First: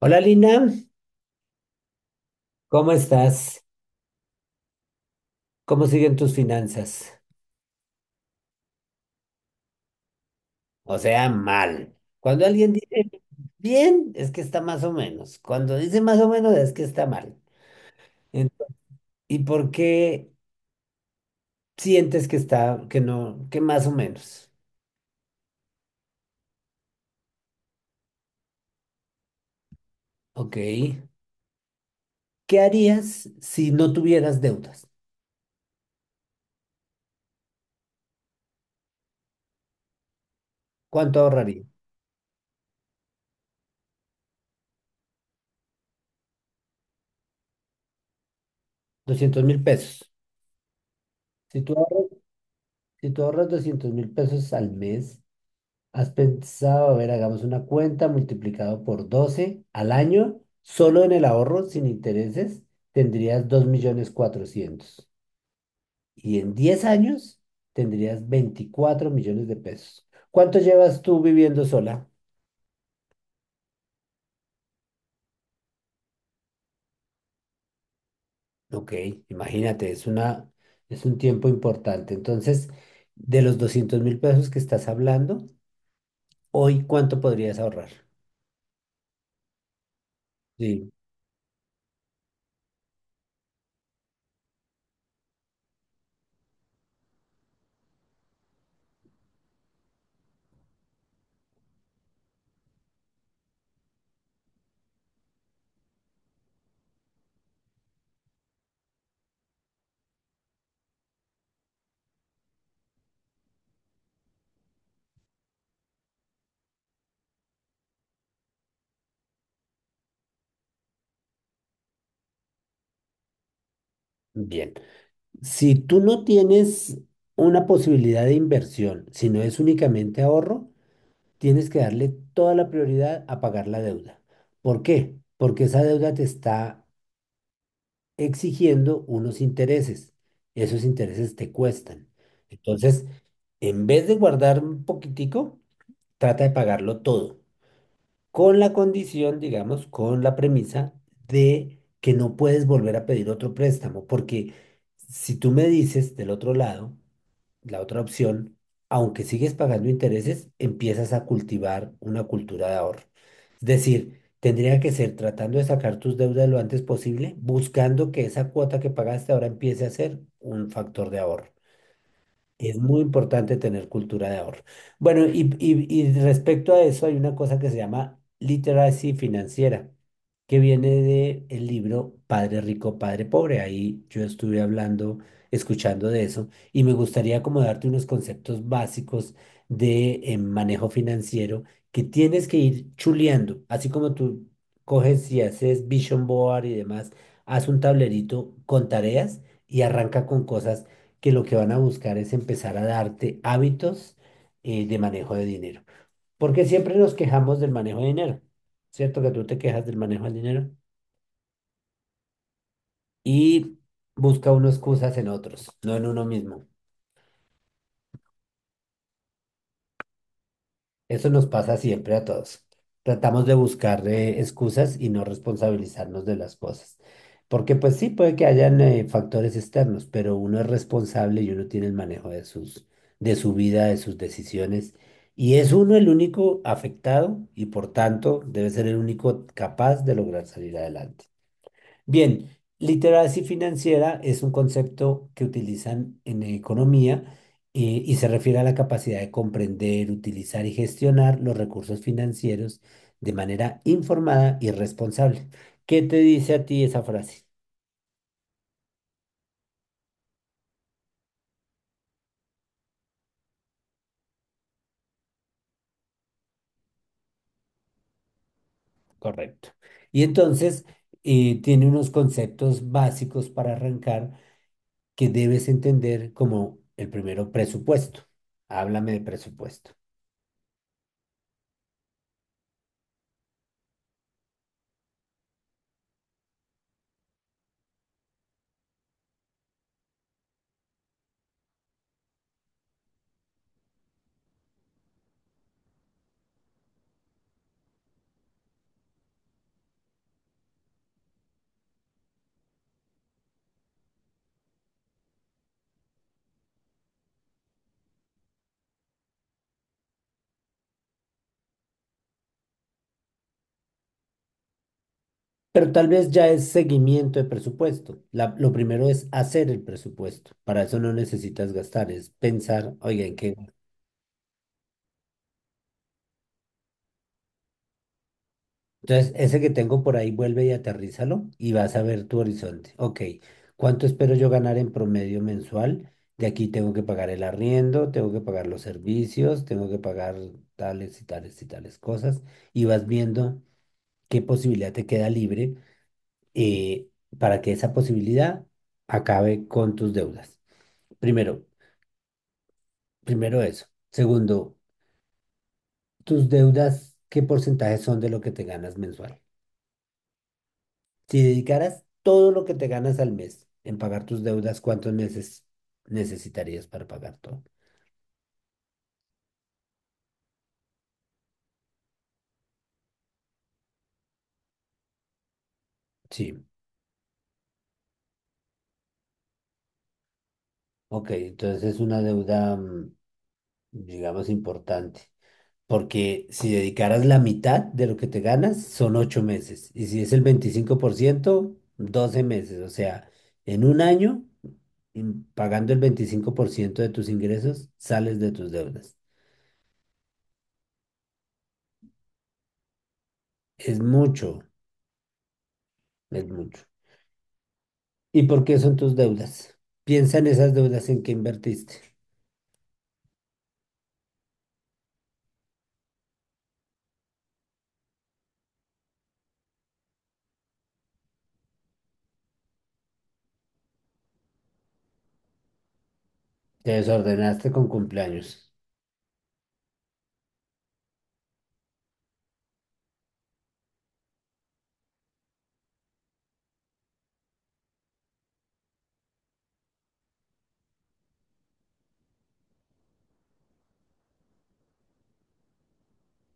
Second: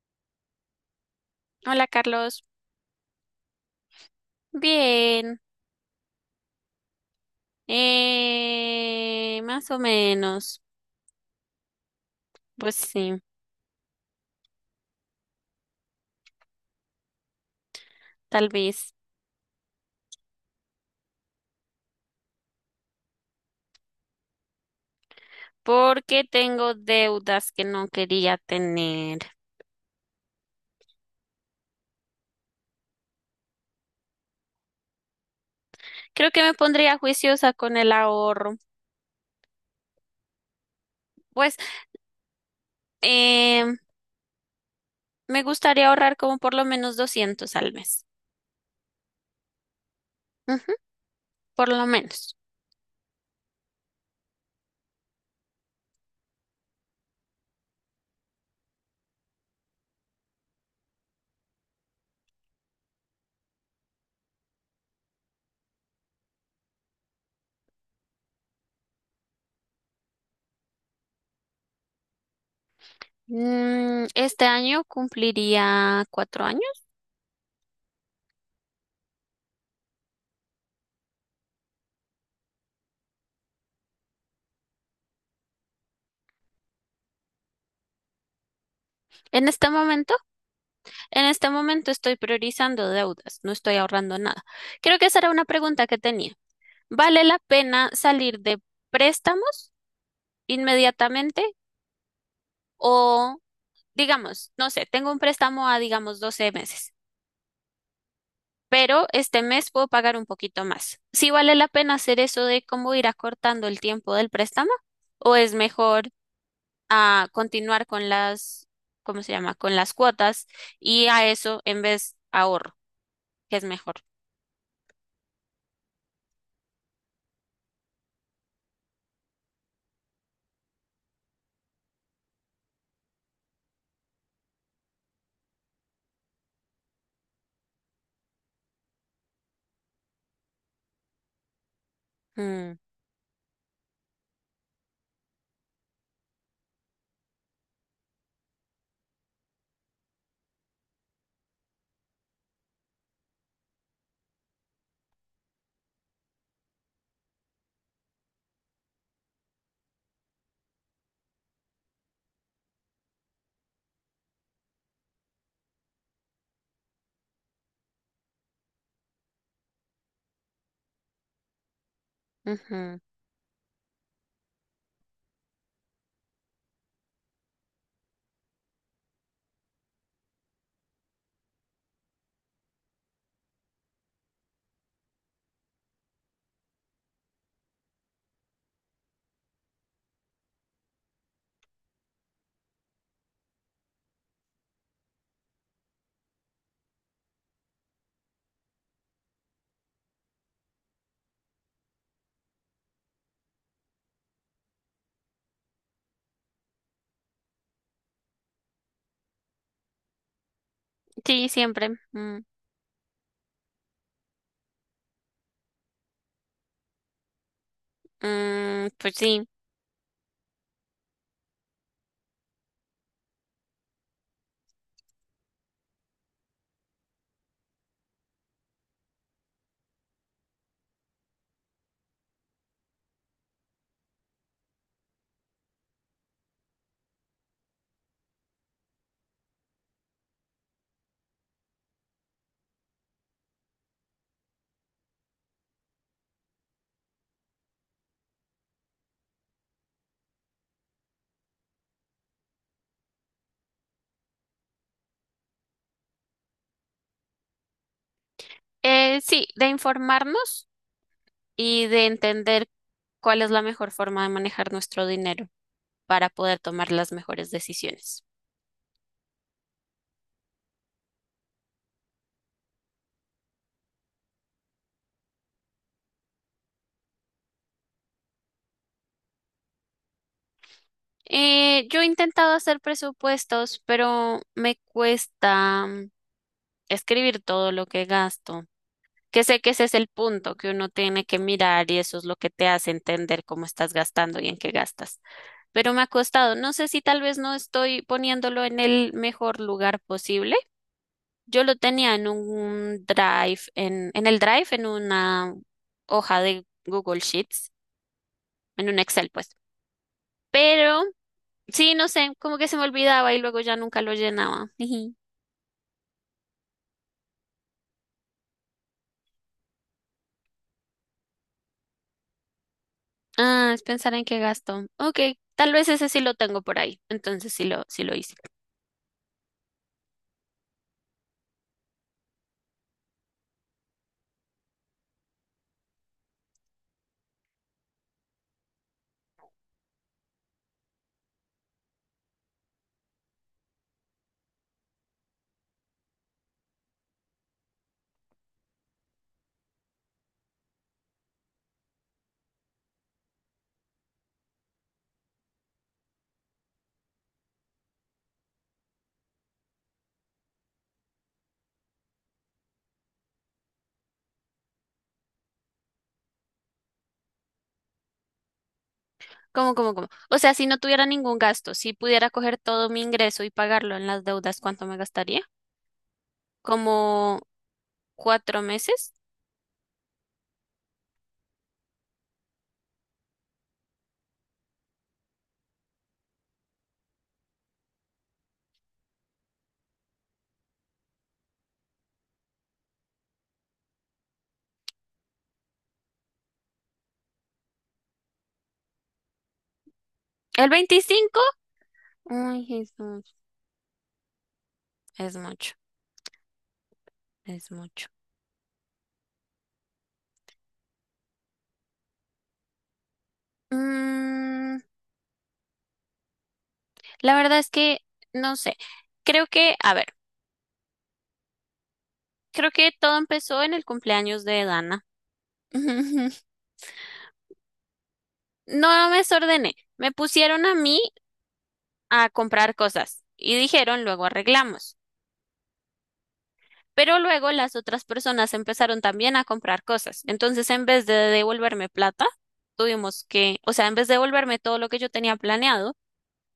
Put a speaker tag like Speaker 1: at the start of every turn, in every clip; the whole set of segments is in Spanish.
Speaker 1: Hola Lina,
Speaker 2: Hola Carlos,
Speaker 1: ¿cómo estás?
Speaker 2: bien,
Speaker 1: ¿Cómo siguen tus finanzas?
Speaker 2: más o menos,
Speaker 1: O sea, mal. Cuando alguien
Speaker 2: pues
Speaker 1: dice
Speaker 2: sí,
Speaker 1: bien, es que está más o menos. Cuando dice más o menos, es que está mal.
Speaker 2: tal
Speaker 1: En-
Speaker 2: vez,
Speaker 1: ¿Y por qué sientes que está, que no, que más o menos?
Speaker 2: porque tengo deudas que no quería tener.
Speaker 1: Ok. ¿Qué harías si no tuvieras deudas?
Speaker 2: Creo que me pondría juiciosa con el ahorro.
Speaker 1: ¿Cuánto
Speaker 2: Pues
Speaker 1: ahorrarías?
Speaker 2: eh, me gustaría ahorrar como por lo menos 200 al mes.
Speaker 1: 200.000 pesos.
Speaker 2: Ujú,
Speaker 1: Si
Speaker 2: por
Speaker 1: tú
Speaker 2: lo
Speaker 1: ahorras,
Speaker 2: menos.
Speaker 1: si tú ahorras 200 mil pesos al mes. ¿Has pensado, a ver, hagamos una cuenta multiplicado por 12 al año, solo en el ahorro, sin intereses, tendrías 2.400.000? Y en 10 años tendrías 24 millones de pesos. ¿Cuánto llevas tú viviendo sola?
Speaker 2: Este año cumpliría 4 años.
Speaker 1: Ok, imagínate, es un tiempo importante. Entonces, de los 200.000 pesos que estás hablando, hoy, ¿cuánto podrías ahorrar?
Speaker 2: En este momento,
Speaker 1: Sí,
Speaker 2: en este momento estoy priorizando deudas, no estoy ahorrando nada. Creo que esa era una pregunta que tenía. ¿Vale la pena salir de préstamos inmediatamente? O, digamos, no sé, tengo un préstamo a, digamos, 12 meses, pero este mes puedo pagar un poquito más. ¿Sí vale la pena hacer eso de cómo ir acortando el tiempo del préstamo? ¿O es mejor continuar con las, ¿cómo se llama? Con las cuotas, y a eso en vez ahorro, que es mejor.
Speaker 1: bien. Si tú no tienes una posibilidad de inversión, sino es únicamente ahorro, tienes que darle toda la prioridad a pagar la deuda. ¿Por qué? Porque esa deuda te está exigiendo unos intereses. Esos intereses te cuestan.
Speaker 2: Mm,
Speaker 1: Entonces, en vez de guardar un poquitico, trata de pagarlo todo con la condición, digamos, con la premisa de que no puedes volver a pedir otro préstamo, porque si tú me dices del otro lado, la otra opción, aunque sigues pagando intereses, empiezas a cultivar una cultura de ahorro. Es decir, tendría que ser tratando de sacar tus deudas lo antes posible, buscando que esa cuota que pagaste ahora empiece a ser un factor de ahorro. Es
Speaker 2: ujú.
Speaker 1: muy importante tener cultura de ahorro. Bueno, y respecto a eso hay una cosa que se llama literacy financiera, que viene de el libro Padre Rico, Padre Pobre. Ahí yo estuve hablando, escuchando de eso, y me gustaría como darte unos conceptos básicos de manejo financiero que tienes que ir chuleando, así como tú coges y haces vision board y demás, haz un tablerito con tareas y arranca con cosas que lo que van a buscar es empezar a darte hábitos de manejo de dinero. Porque siempre nos quejamos del manejo de dinero, ¿cierto? Que tú te quejas del manejo del dinero
Speaker 2: Sí, siempre. Mm,
Speaker 1: y busca uno excusas en otros, no en uno mismo.
Speaker 2: mm, pues sí.
Speaker 1: Eso nos pasa siempre a todos. Tratamos de buscar excusas y no responsabilizarnos de las cosas. Porque pues sí, puede que hayan factores externos, pero uno es responsable y uno tiene el manejo de de su vida, de sus decisiones. Y es uno el único afectado y por tanto debe ser el único capaz de lograr salir adelante. Bien, literacia financiera es un concepto que utilizan en economía y se refiere a la capacidad de comprender, utilizar y gestionar los recursos financieros de manera informada y responsable. ¿Qué te dice a ti esa frase?
Speaker 2: Sí, de informarnos, y de entender cuál es la mejor forma de manejar nuestro dinero para poder tomar las mejores decisiones.
Speaker 1: Correcto. Y entonces tiene unos conceptos básicos para arrancar que debes entender como el primero, presupuesto. Háblame de presupuesto.
Speaker 2: Yo he intentado hacer presupuestos, pero me cuesta, escribir todo lo que gasto, que sé que ese es el punto que uno tiene que mirar y eso es lo que te hace entender cómo estás gastando y en qué gastas. Pero me ha costado, no sé si tal vez no estoy poniéndolo en el mejor lugar posible. Yo lo tenía en un Drive, en el Drive, en una hoja de Google Sheets, en un Excel, pues. Pero sí, no sé, como que se me olvidaba y luego ya nunca lo llenaba. Jiji.
Speaker 1: Pero tal vez ya es seguimiento de presupuesto. Lo primero es hacer el presupuesto. Para eso no necesitas gastar, es pensar, oiga, ¿en qué?
Speaker 2: Ah, es pensar en qué gasto. Ok, tal vez ese sí lo tengo por ahí. Entonces sí lo hice.
Speaker 1: Entonces, ese que tengo por ahí, vuelve y aterrízalo y vas a ver tu horizonte. Ok, ¿cuánto espero yo ganar en promedio mensual? De aquí tengo que pagar el arriendo, tengo que pagar los servicios, tengo que pagar tales y tales y tales cosas. Y vas viendo qué posibilidad te queda libre eh, para que esa posibilidad acabe con tus deudas. Primero. Primero eso. Segundo, tus deudas, ¿qué porcentaje son de lo que te ganas mensual? Si dedicaras todo lo que te ganas al mes en pagar tus deudas, ¿cuántos meses necesitarías para pagar todo?
Speaker 2: ¿Cómo, cómo, cómo? O sea, si no tuviera ningún gasto, si pudiera coger todo mi ingreso y pagarlo en las deudas, ¿cuánto me gastaría?
Speaker 1: Sí,
Speaker 2: ¿Como 4 meses?
Speaker 1: ok, entonces es una deuda, digamos, importante. Porque si dedicaras la mitad de lo que te ganas, son 8 meses. Y si es el 25% 12 meses. O sea, en un año, pagando el 25% de tus ingresos, sales de tus deudas.
Speaker 2: ¿El 25? Ay, Jesús,
Speaker 1: Es mucho,
Speaker 2: es mucho.
Speaker 1: es mucho.
Speaker 2: Es mucho.
Speaker 1: ¿Y por qué son tus deudas? Piensa en esas deudas en que invertiste.
Speaker 2: Mm, la verdad es que no sé. Creo que, a ver, creo que todo empezó en el cumpleaños de Dana.
Speaker 1: Te desordenaste con cumpleaños.
Speaker 2: No me desordené. Me pusieron a mí a comprar cosas y dijeron luego arreglamos. Pero luego las otras personas empezaron también a comprar cosas. Entonces, en vez de devolverme plata, tuvimos que, o sea, en vez de devolverme todo lo que yo tenía planeado,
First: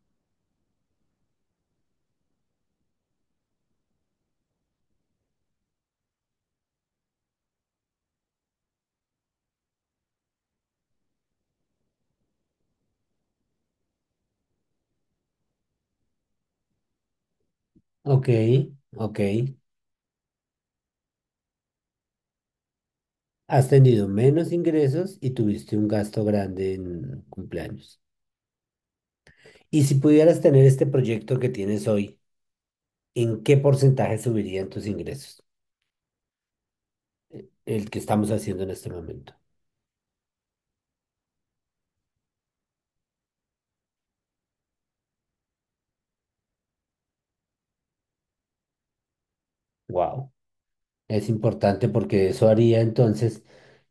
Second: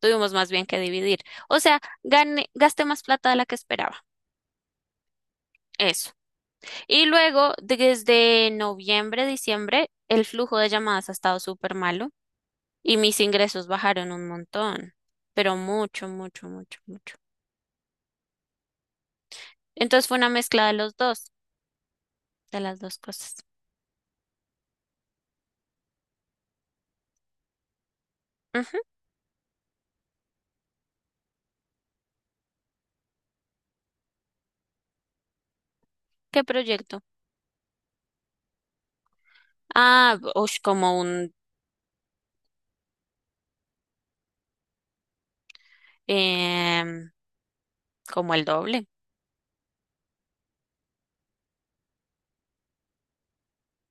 Speaker 2: tuvimos más bien que dividir. O sea, gané, gasté más plata de la que esperaba. Eso. Y luego, desde noviembre, diciembre, el flujo de llamadas ha estado súper malo y mis ingresos bajaron un montón, pero mucho, mucho, mucho, mucho.
Speaker 1: Ok, ok.
Speaker 2: Entonces fue una mezcla de los dos, de las dos cosas.
Speaker 1: Has tenido menos ingresos y tuviste un gasto grande en cumpleaños.
Speaker 2: Ujú.
Speaker 1: Y si pudieras tener este proyecto que tienes hoy, ¿en qué porcentaje subirían tus ingresos?
Speaker 2: ¿Qué proyecto?
Speaker 1: El que estamos haciendo en este momento.
Speaker 2: Ah, ush, em, como el doble.
Speaker 1: Wow. Es importante porque eso haría entonces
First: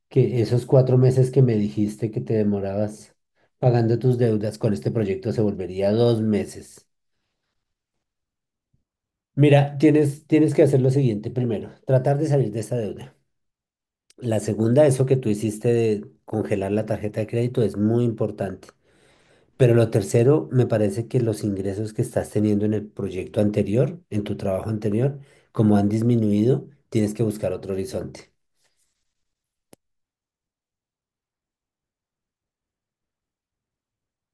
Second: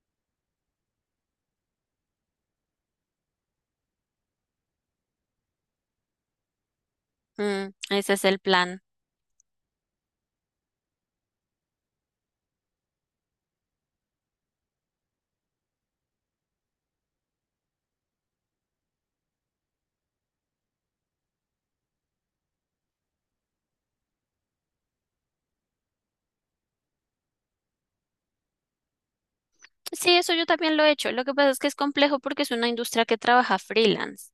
Speaker 1: que esos 4 meses que me dijiste que te demorabas pagando tus deudas con este proyecto se volvería 2 meses.
Speaker 2: Ese es el plan.
Speaker 1: Mira, tienes que hacer lo siguiente primero, tratar de salir de esa deuda. La segunda, eso que tú hiciste de congelar la tarjeta de crédito es muy importante. Pero lo tercero, me parece que los ingresos que estás teniendo en el proyecto anterior, en tu trabajo anterior, como han disminuido, tienes que buscar otro horizonte.
Speaker 2: Sí, eso yo también lo he hecho. Lo que pasa es que es complejo porque es una industria que trabaja freelance.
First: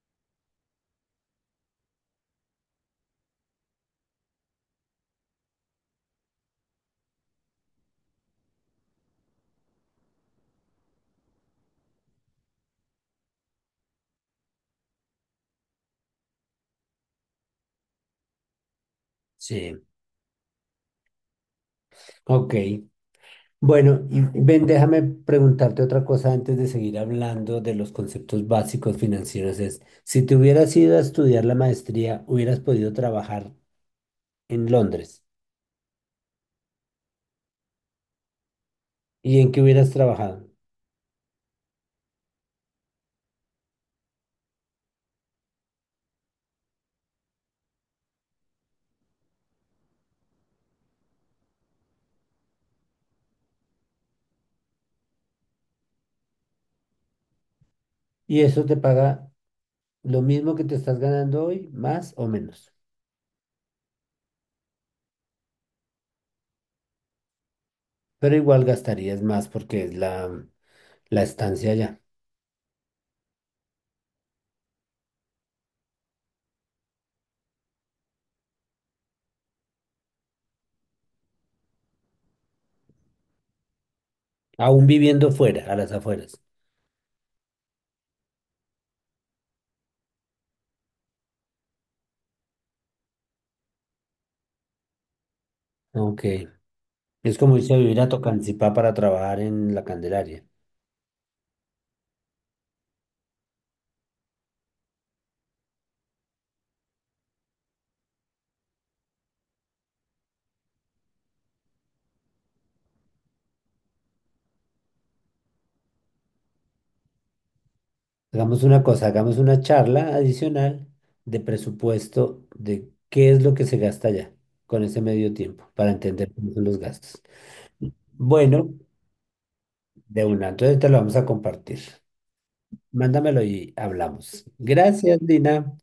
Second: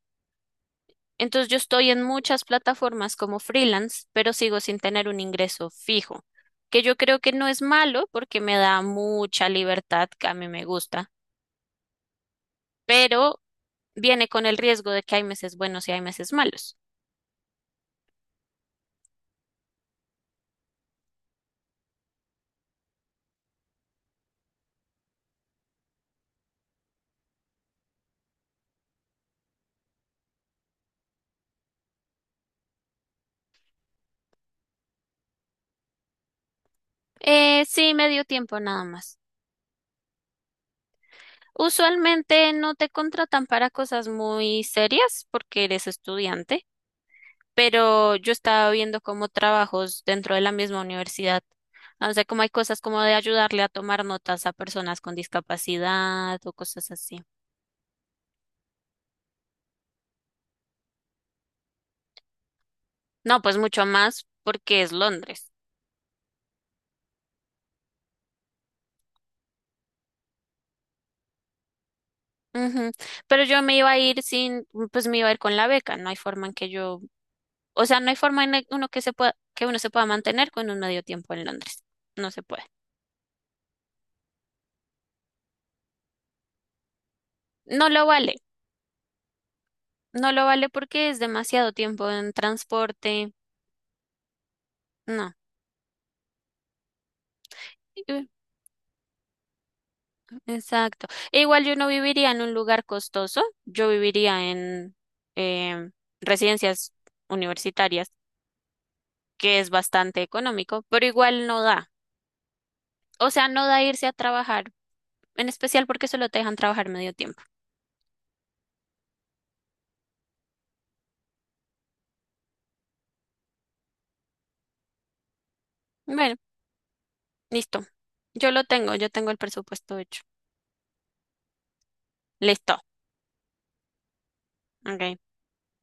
Speaker 2: Entonces yo estoy en muchas plataformas como freelance, pero sigo sin tener un ingreso fijo, que yo creo que no es malo porque me da mucha libertad, que a mí me gusta, pero viene con el riesgo de que hay meses buenos y hay meses malos.
Speaker 1: Sí, ok. Bueno, y ven, déjame preguntarte otra cosa antes de seguir hablando de los conceptos básicos financieros. Es, si te hubieras ido a estudiar la maestría, hubieras podido trabajar en Londres.
Speaker 2: Sí, me dio tiempo nada más.
Speaker 1: ¿Y en qué hubieras trabajado?
Speaker 2: Usualmente no te contratan para cosas muy serias porque eres estudiante, pero yo estaba viendo como trabajos dentro de la misma universidad. No sé, como hay cosas como de ayudarle a tomar notas a personas con discapacidad o cosas así.
Speaker 1: Y eso te paga lo mismo que te estás ganando hoy, más o menos.
Speaker 2: No, pues mucho más porque es Londres.
Speaker 1: Pero igual gastarías más porque es la estancia allá.
Speaker 2: Ujú. Pero yo me iba a ir sin, pues me iba a ir con la beca. No hay forma en que yo, o sea, no hay forma en el- uno que se pueda, que uno se pueda mantener con un medio tiempo en Londres. No se puede.
Speaker 1: Aún viviendo fuera, a las afueras.
Speaker 2: No lo vale. No lo vale porque es demasiado tiempo en transporte. No.
Speaker 1: Ok. Es como irse a vivir a
Speaker 2: Eh,
Speaker 1: Tocancipá para trabajar en la Candelaria.
Speaker 2: Exacto. E igual yo no viviría en un lugar costoso. Yo viviría en em, residencias universitarias, que es bastante económico, pero igual no da. O sea, no da irse a trabajar, en especial porque solo te dejan trabajar medio tiempo.
Speaker 1: Hagamos una cosa, hagamos una charla adicional de presupuesto de qué es lo que se gasta allá con ese medio tiempo para entender
Speaker 2: Bueno,
Speaker 1: cómo son los gastos.
Speaker 2: listo. Yo lo
Speaker 1: Bueno,
Speaker 2: tengo, yo tengo el presupuesto hecho.
Speaker 1: de una, entonces te lo vamos a compartir.
Speaker 2: Listo.
Speaker 1: Mándamelo y hablamos.
Speaker 2: Ok.
Speaker 1: Gracias, Dina.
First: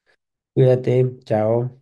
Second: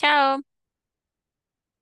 Speaker 2: Chao.
Speaker 1: Cuídate, chao.